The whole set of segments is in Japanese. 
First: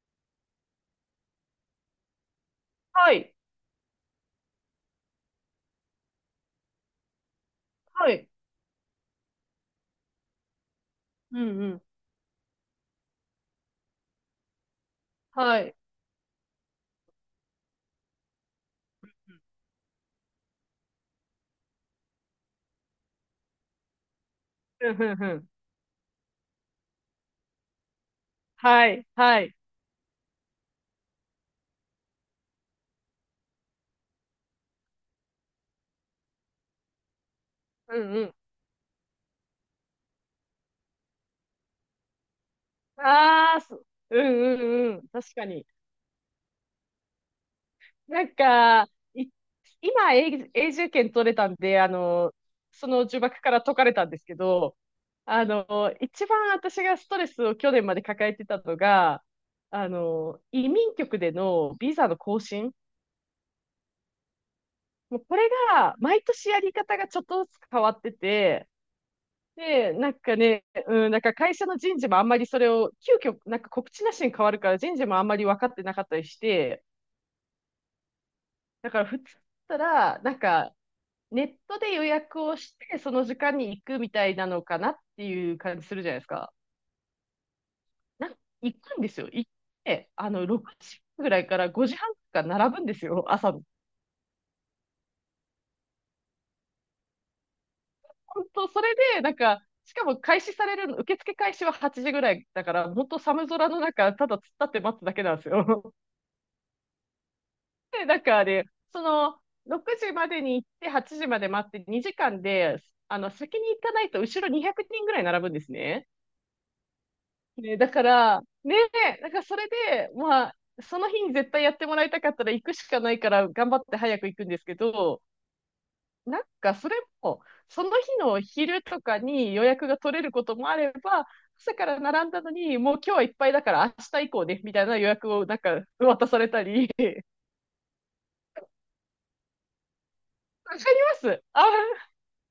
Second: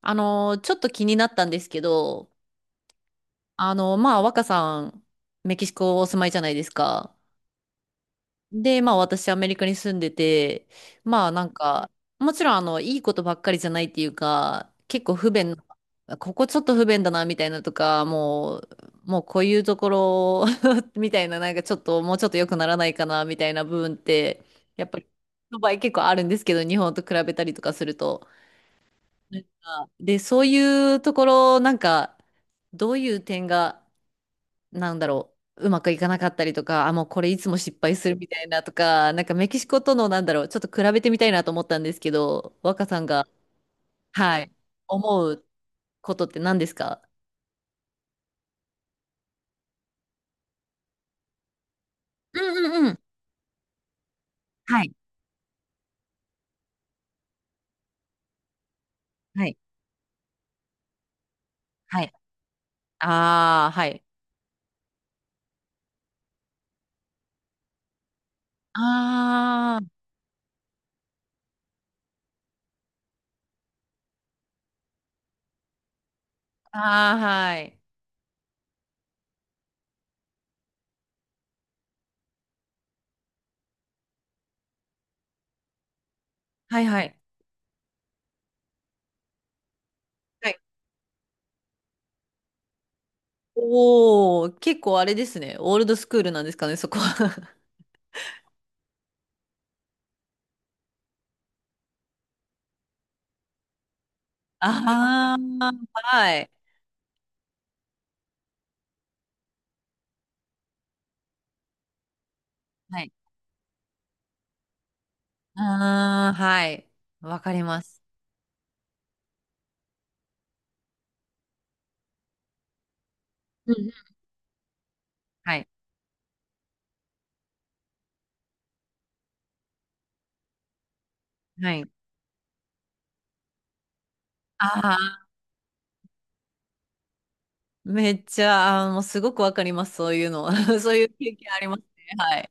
ちょっと気になったんですけど、はい。まあ、若さん、メキシコお住まいじゃないですか。はい。で、まあ、私、アメリカに住んでて、まあ、うんなんうん。か、もちろん、いいことばっかりじゃないっていうか、結構不便はい。な、ここちょっと不便だな、みたいなとか、もうこういうところ みたいな、なんかちょっと、もうちょっと良くならないかな、みたいな部分って、やっうんぱり、うんうん。の場合結構あるんですけど、日本と比べたりとかすると。はい。なはんい。かで、そういうところ、なんか、どういう点が、なんだろう、うまくいかなかったりとか、あ、もうこれいつも失敗うすんるうみん。たいなとか、なんかメキシコとの、なんだろう、ちょっと比べてみたいなと思ったんですけど、若さんが、ああ、そうんはい、うんうん。思確うかに。ことって何ですか？なんか、い、今、永永住権取れたんで、うんうんそうん。の呪縛から解かれたんですけど、はい、一番私がストレスを去年まで抱えてたのが、はい、移民局でのビはザい。の更新。ああ、はい。もうこれが、毎年やり方がちょっとずつ変わってて、あで、なんかね、なんか会社の人事もあんまりそれを、急遽、なんか告知なしに変わるから人事もあんまり分かってなかったりしあ、て、ああ、はい。だから普通だったら、なんかネットで予約をして、その時間に行くみたいなのかなっていう感じするじゃないですか。はいはい。なんか行くんですよ。行って、はい。6時ぐらいから5時半から並ぶんですよ、朝の。おお、結構あれですね。オールドスクールなんですかね、そこは。本当、それで、なんか、しかも開始されるの、受付開始は8時ぐらいだから、本当寒空の中、ただ突っ立って待つだけなん ですああ、よ。はい。で、だからね、その、6時までに行って、8時まで待って、2時間で、はい。先に行かないと、後ろ200人ぐらい並ぶんですね。ああ、はい。わかりね、まだす。から、ね、だからそれで、まあ、その日に絶対やってもらいたかったら行くしかないから、頑う張っんうてん。早く行くんですけど、はい。なんかそれも、その日の昼とかに予約が取れることもあれば、は朝かい。ら並んだのに、もう今日はいっぱいだから明日以降ね、みたいあな予あ、約をなんか渡されたり、めっちゃ、あーもうすごくわかります。そういうの。わかりそういう経ます。験ああ、りますね。はい。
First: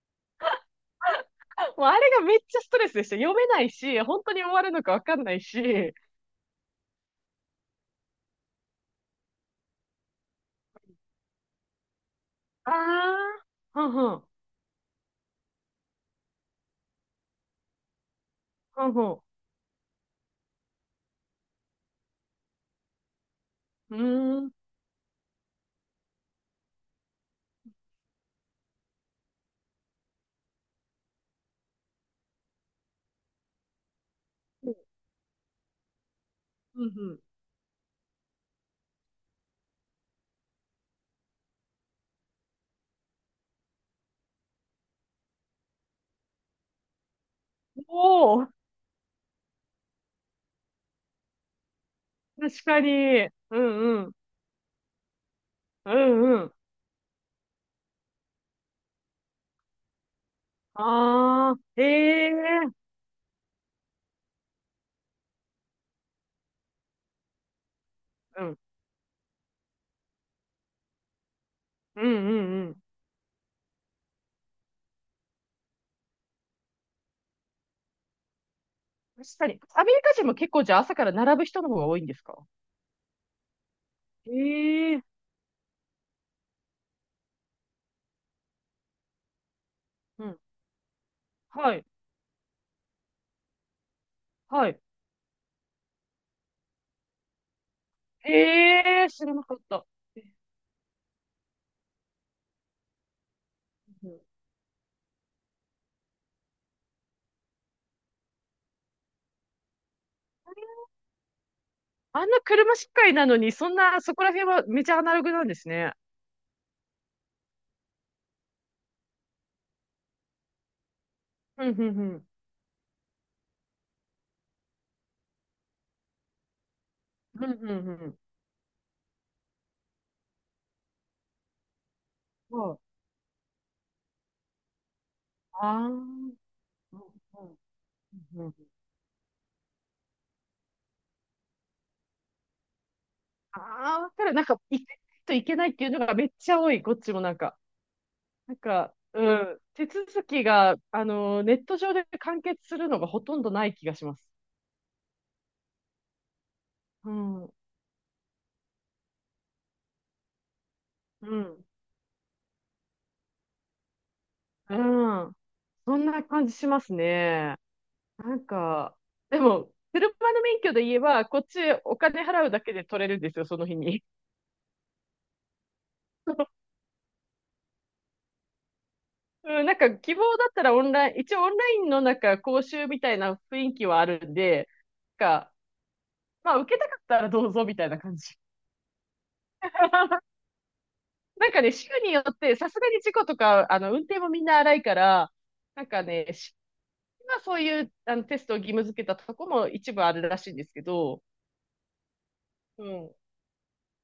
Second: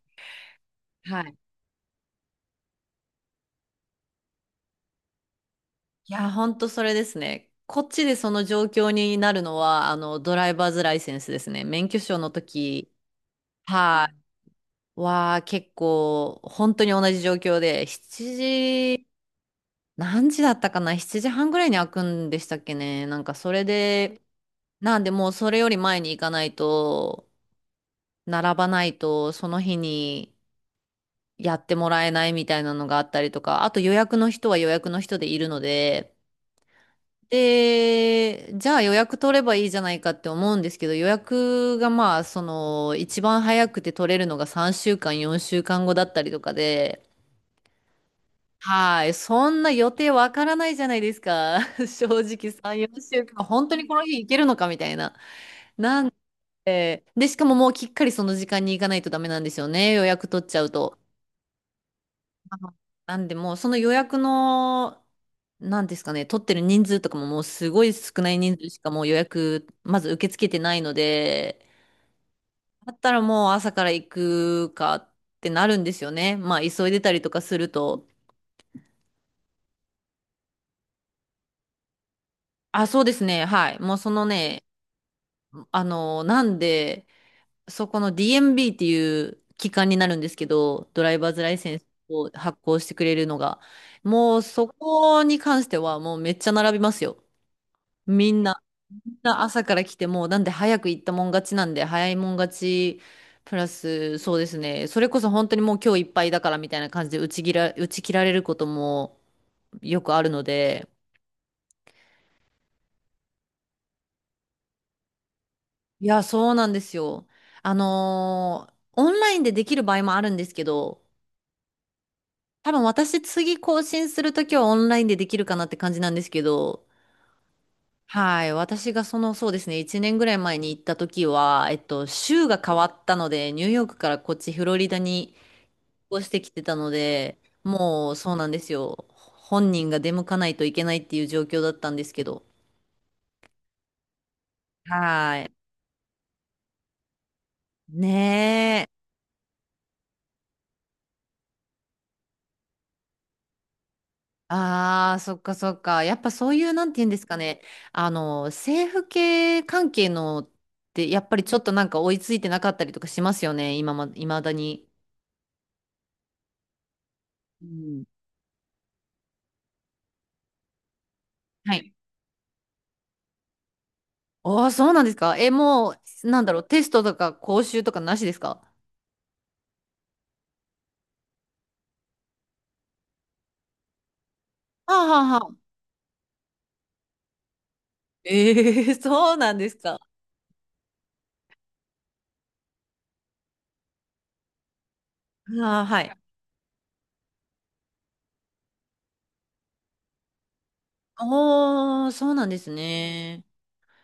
はい。もうあれがめっちゃストレスでした。読めないし、本当に終わるのかわかんないし。いや、ほんとそれですね。こっちでその状況になるのは、ドライバーズライセンスですね。免許証の時、ああ、うはんうん、い。結構、本当に同じ状況で、7う時、ん何時だったかな？ 7 時半ぐらいに開くんでしたっけね。なんか、それうん。うで、ーん、うんなんでもうそれより前に行かないと、並ばないと、その日にやってもらえないみたいなのがあったりとか、あと予約の人は予約の人でいるので、うん。で、じゃあ予約取ればいいじゃないかって思うんですけど、予約がまあ、その、一番早くて取れるのが3週間、4週間後だったりとかで、おお、はい、そんな予定わからないじゃないですか。正直確3、か4週に。間、う本当にこんのうん、日行けるのかみたいな。うなんんうん。で、でしかも、もうきっかりその時間に行かないとダメなんですよね。予約取っちゃうと。ああ、あえのえなんでもうその予約の、なんですかね、取ってる人数とかももうすごい少ないう人ん、数しかもう予約、まず受け付けてないので、うんうんうん。だったらもう朝から行くかってなるんですよね。まあ急いでたりとかすると。確かに。アメリカ人も結構じゃあ朝から並ぶ人の方が多いんですか？あ、そうですね。はい。もうそのね、ええなんで、そこの DMB っていう機関になるんうですん。けど、ドライバーズライセはンスい、を発行してくれるのが、もうそはい。こに関してはもうめっちゃ並びますよ。みんな、みええん知らななかっ朝からた。来てえもうなんで早く行ったもん勝ちなんで、早いもん勝ち、プラうスん。そうですね、それこそ本当にもう今日いっぱいだからみたいな感じで打ち切られることもよくあるので、あんな車社会なのに、そんな、そこら辺はめちゃアナログなんですね。いや、そうなんですよ。オンラインでできる場合もあるんですけど、ふんふんふん。多分私次更新するときはオンラインでできるかなって感じなんですけど、ふんふんふん。はい。私がその、そうですね。1年ぐらい前に行ったときは、州がそ変う。わったので、ニューヨークからこっちフロリダにああ。う越しんてきてたのうんで、もうそううなんん。ですよ。本人が出向かないといけないっていう状況だったんですけど。ああ、わかる。なんか、行かないとはいい。けないっていうのがめっちゃ多い、こっちもなんか。なんね、か、うん。手続きが、ネット上で完結するのがほとんどない気がします。ああ、そっかそっか。やっぱそういう、なんて言うんうですかん。うね。政府系関係のって、やっぱりちょん。っとなんか追いついてなかったりとかしますよね。未だうに。ん。そんな感じしますね。うん、なんか、でも、車の免許で言えば、こっちはい。お金払うだけで取れるんですよ、その日に。ああ、そうなんですか。え、もう、なんだろう、テストとか講習とかなしですか？うん、なんか希望だったらオンライン、一応オンラインのなんか講習みたいな雰囲気はあるんで、はあはあなんはか、あ。まあ受けたかったらどうぞみたいな感 じ。ええそうなんですか。なんかね、州によってさすがに事故とか、運転もみんな荒いから、あなあ、んはかい。ね、州はそういうあのテストを義務付けたとこも一部あるらしいんですけど、おー、そうなんですうん。こね。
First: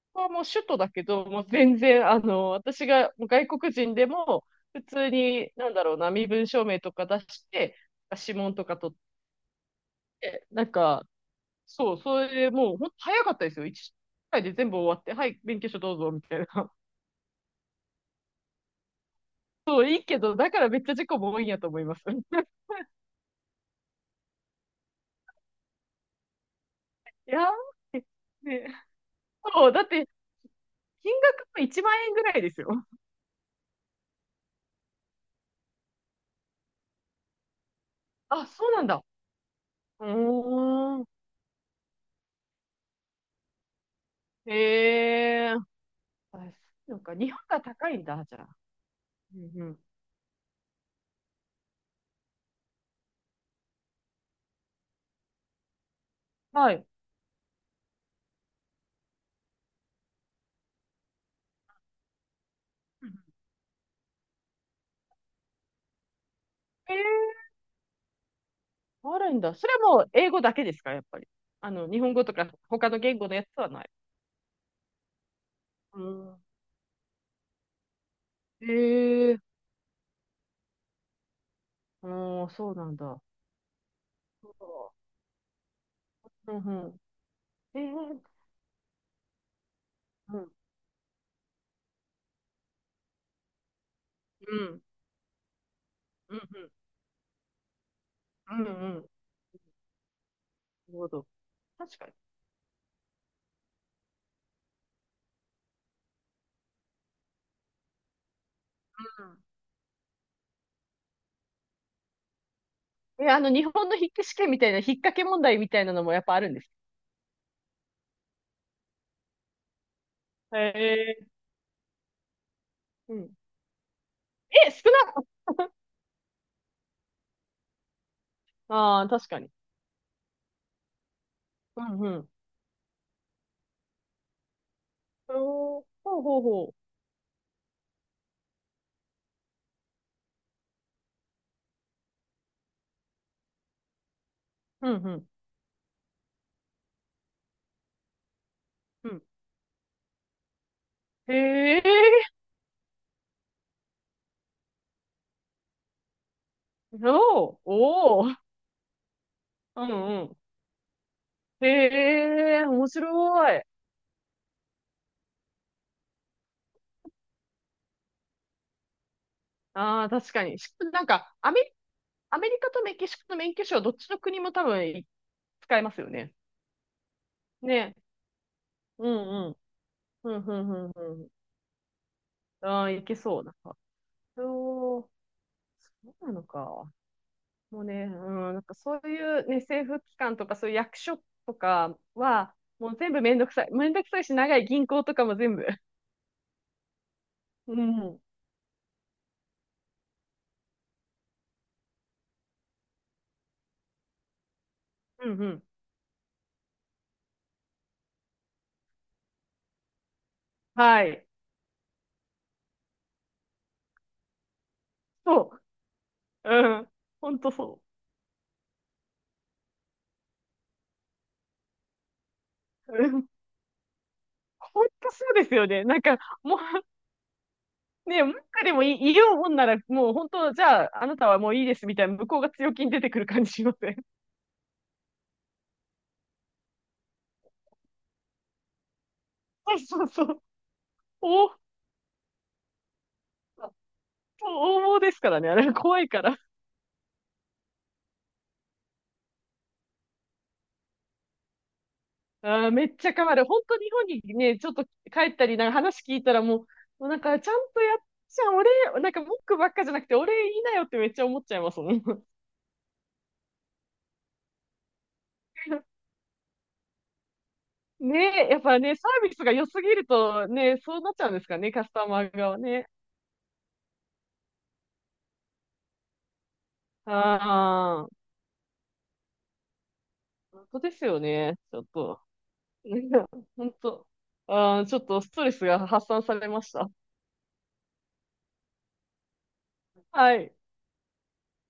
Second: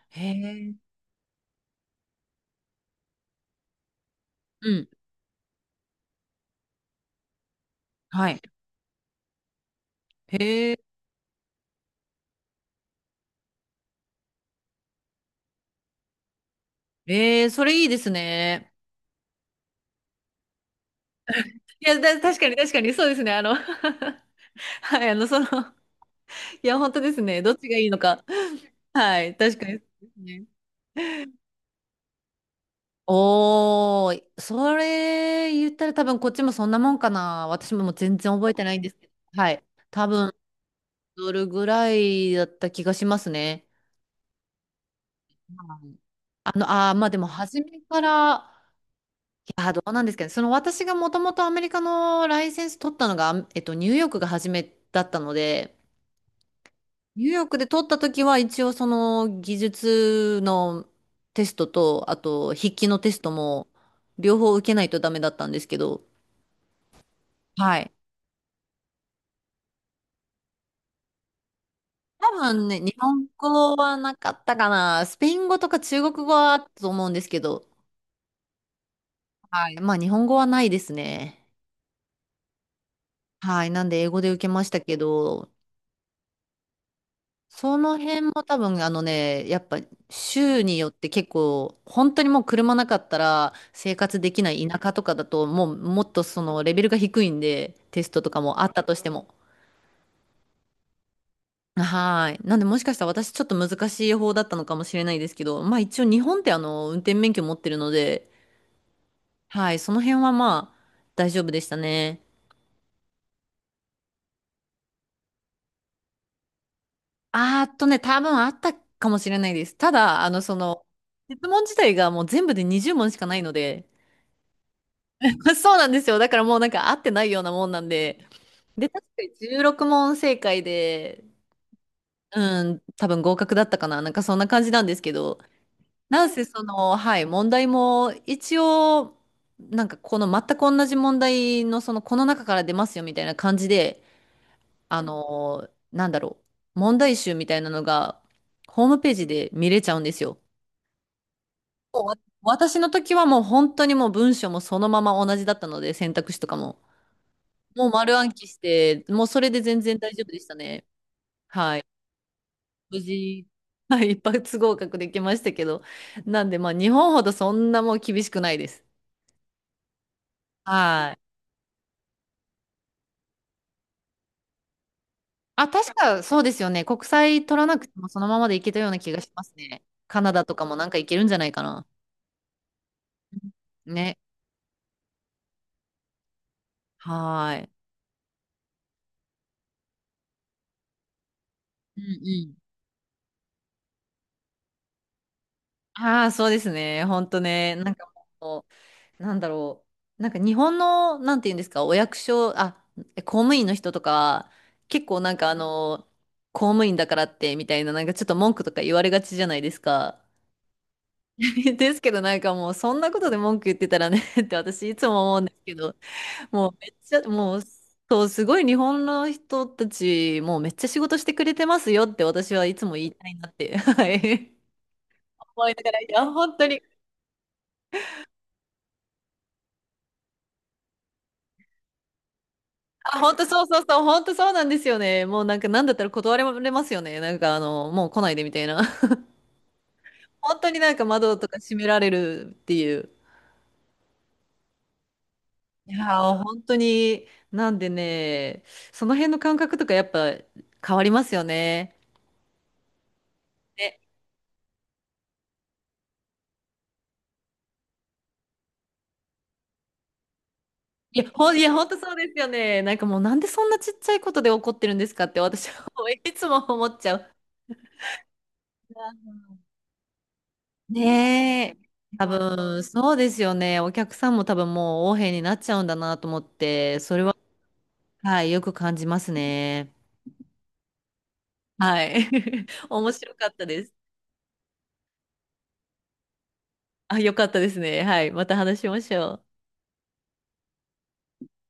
へこはもう首え。都だけど、もう全然、私がもう外国人でも、う普ん。通に、なんだろうな、身分証明とか出して、は指い。紋とか取っへて、なんえ。か、そう、それでもう、ほんと早かったですよ。1回で全部終わって、はい、勉強書どうぞ、みたいな。ええそれいいですね。そう、いいけど、だからめっちゃ事故も多いんやと思いいまや、す。確か に確かに、そうですね。はい、その、いや、本当ですいやね。どっちがいいのー、か。ね、はい、確かそう、にだそっうて、ですね。金額も1万円ぐらいですよ。おー、それ言ったら多分こっちもそんなもんかな。私ももう全然あ、覚えてそうないんなんですだ。けど。はい。う多分、ーん。どれぐらいだった気がしますね。へえ。はい。あ、なんまあか、でも日本が初め高いかんだ、じゃら、あ。うんいうやー、ん。どうなんですかね。その私がもともとアメリカのライセンス取ったのが、ニューヨークが初めだったので、はい。ニューヨークで取った時は一応その技術のテストと、あと筆記のテストも両方受けないとダメだったんですけど、ええはい。あるんだ。それはもう英語だけですか、やっぱり。日本語多とか分ね、他日の言本語のやつは語ない？はなかったかな。スペイン語とかう中国語ん。はあったと思うんですけど、ええはい。まあ日本語はないですね。うん、そうなんだ。はい。なんで英語で受けましたけど、うんうん。そええのうん。辺も多分ね、やっぱうん。州によって結構、本当にもう車なかったら生活できなうい田ん舎とかだと、もうもっとうん。そのレベルが低いんで、テストとかうんもうあん。ったなとしてるも。ほど。確かに。はい。なんでもしかしたら私ちょっと難しい方だったのかもしれないですけど、まあ一応日本って運転免許持ってるので、はい、その辺はまあ大丈夫でしたね。うん。え、日本の筆記試験みたいな、引っ掛け問題みたいなのもやっぱあるんです？あーっとね、多分あったかもしれないです。ただ、そへの、え。質問自体がもう全部で20問うしかん。ないので、え、少な。 そうなんですよ。だからもうなんか合ってないようなもんなんで。で、あ確あー、か確にかに。16問正解で、うんうん。うん、多分合格だったかな。なんかそんな感じなんですけど、おー、ほうなんほうせそほの、はい、問題も一応、なんかこの全く同じ問題のその、この中から出ますよみたいな感じで、う。うんうん。なんだろう、問題集みたいなのが、ホームうペーん。ジで見れちゃうんですよ。へえ。私の時はもう本当にもう文章もそのまま同じだったので、選択肢とかも。おー、もう丸お暗ー。記して、もうそれで全うん然大丈う夫ん。でしたね。はい。へえ、面無事、白い。はい、一発合格できましたけど。なんで、まあ、日本ほどそんなもう厳しくないです。ああ、確かに。なんはい。か、アメリカとメキシコと免許証、どっちの国も多分あ、使えま確すよかね。そうですよね。国際取らなくね。てもそのままでいけたようなう気んがしまうすん。ね。カナうダん、うとかん、うもなんん、かいうけるんん。じゃないかな。ああ、いけそう。なんか、ね。そう、そうなのか。はい。もうね、うん、なんかそういうね、政府機関とか、そういう役所とかうんうん。は、もう全部めんどくさい。めんどくさいし、長い銀行とかも全部。ああ、そうですね。ほんとね。うん、なんかうん、もうなんだろう。なんか日本の、なんて言うんですか、お役所、あ、公務員の人とかは、結構うなんかん。公務員だからってみたいな、なんかちょっと文句とか言われがちじゃないですか。はい。ですけどなんかもうそんなことで文句言ってたらね って私いつも思うんでそすけど、う。もううめん。っちゃ、ほんともう、そそう、すごい日本の人たち、もうめっちゃ仕事してくれてますよって私はいつもう。言ういたん。いなって、はい。ほんとそうですよ思いなね。がなら、んいか、や、本もう、当に、ね、文句でもいい、言おうもんなら、もう本当、じゃあ、あなたはもういいですみたいな、向こうが強気に出てあ、くる本感当じそしうまそうせん？そう、本 当そうなんですよね。もうなんか、なんだったら断られますよね。なんか、もう来ないでみたいな。そうそうそう。本当になんか窓とおか閉められるっていう。応募ですからね、あれい怖いかやー、ら。本当に、なんでね、その辺の感覚とかやっぱ変わりますよね。あーめっちゃ変わる。本当日ね、本にね、ちょっと帰ったり、なんか話聞いたらもうなんかちゃんとやっちゃん、俺、なんか文句ばっかじゃなくて、俺いいなよってめっいちゃや、思っちゃいいや、ます本も当ん。そうですよね。なんかもう、なんでそんなちっちゃいことで怒ってるんですかって私は いつも思っちゃう。ねえ、やっぱね、サービスが 良すぎるとね、そうなっちゃうんですかねね、え。カスタマ多ー側分、ね。そうですよね。お客さんも多分もう横柄になっちゃうんだなと思って、それは、ああ、はい、よく感じますね。本当ですよね、ちょっはと。い。面白か った本です。当。ああ、ちょっとストレスが発散されました。あ、よかったですね。はい。また話しましょう。はい。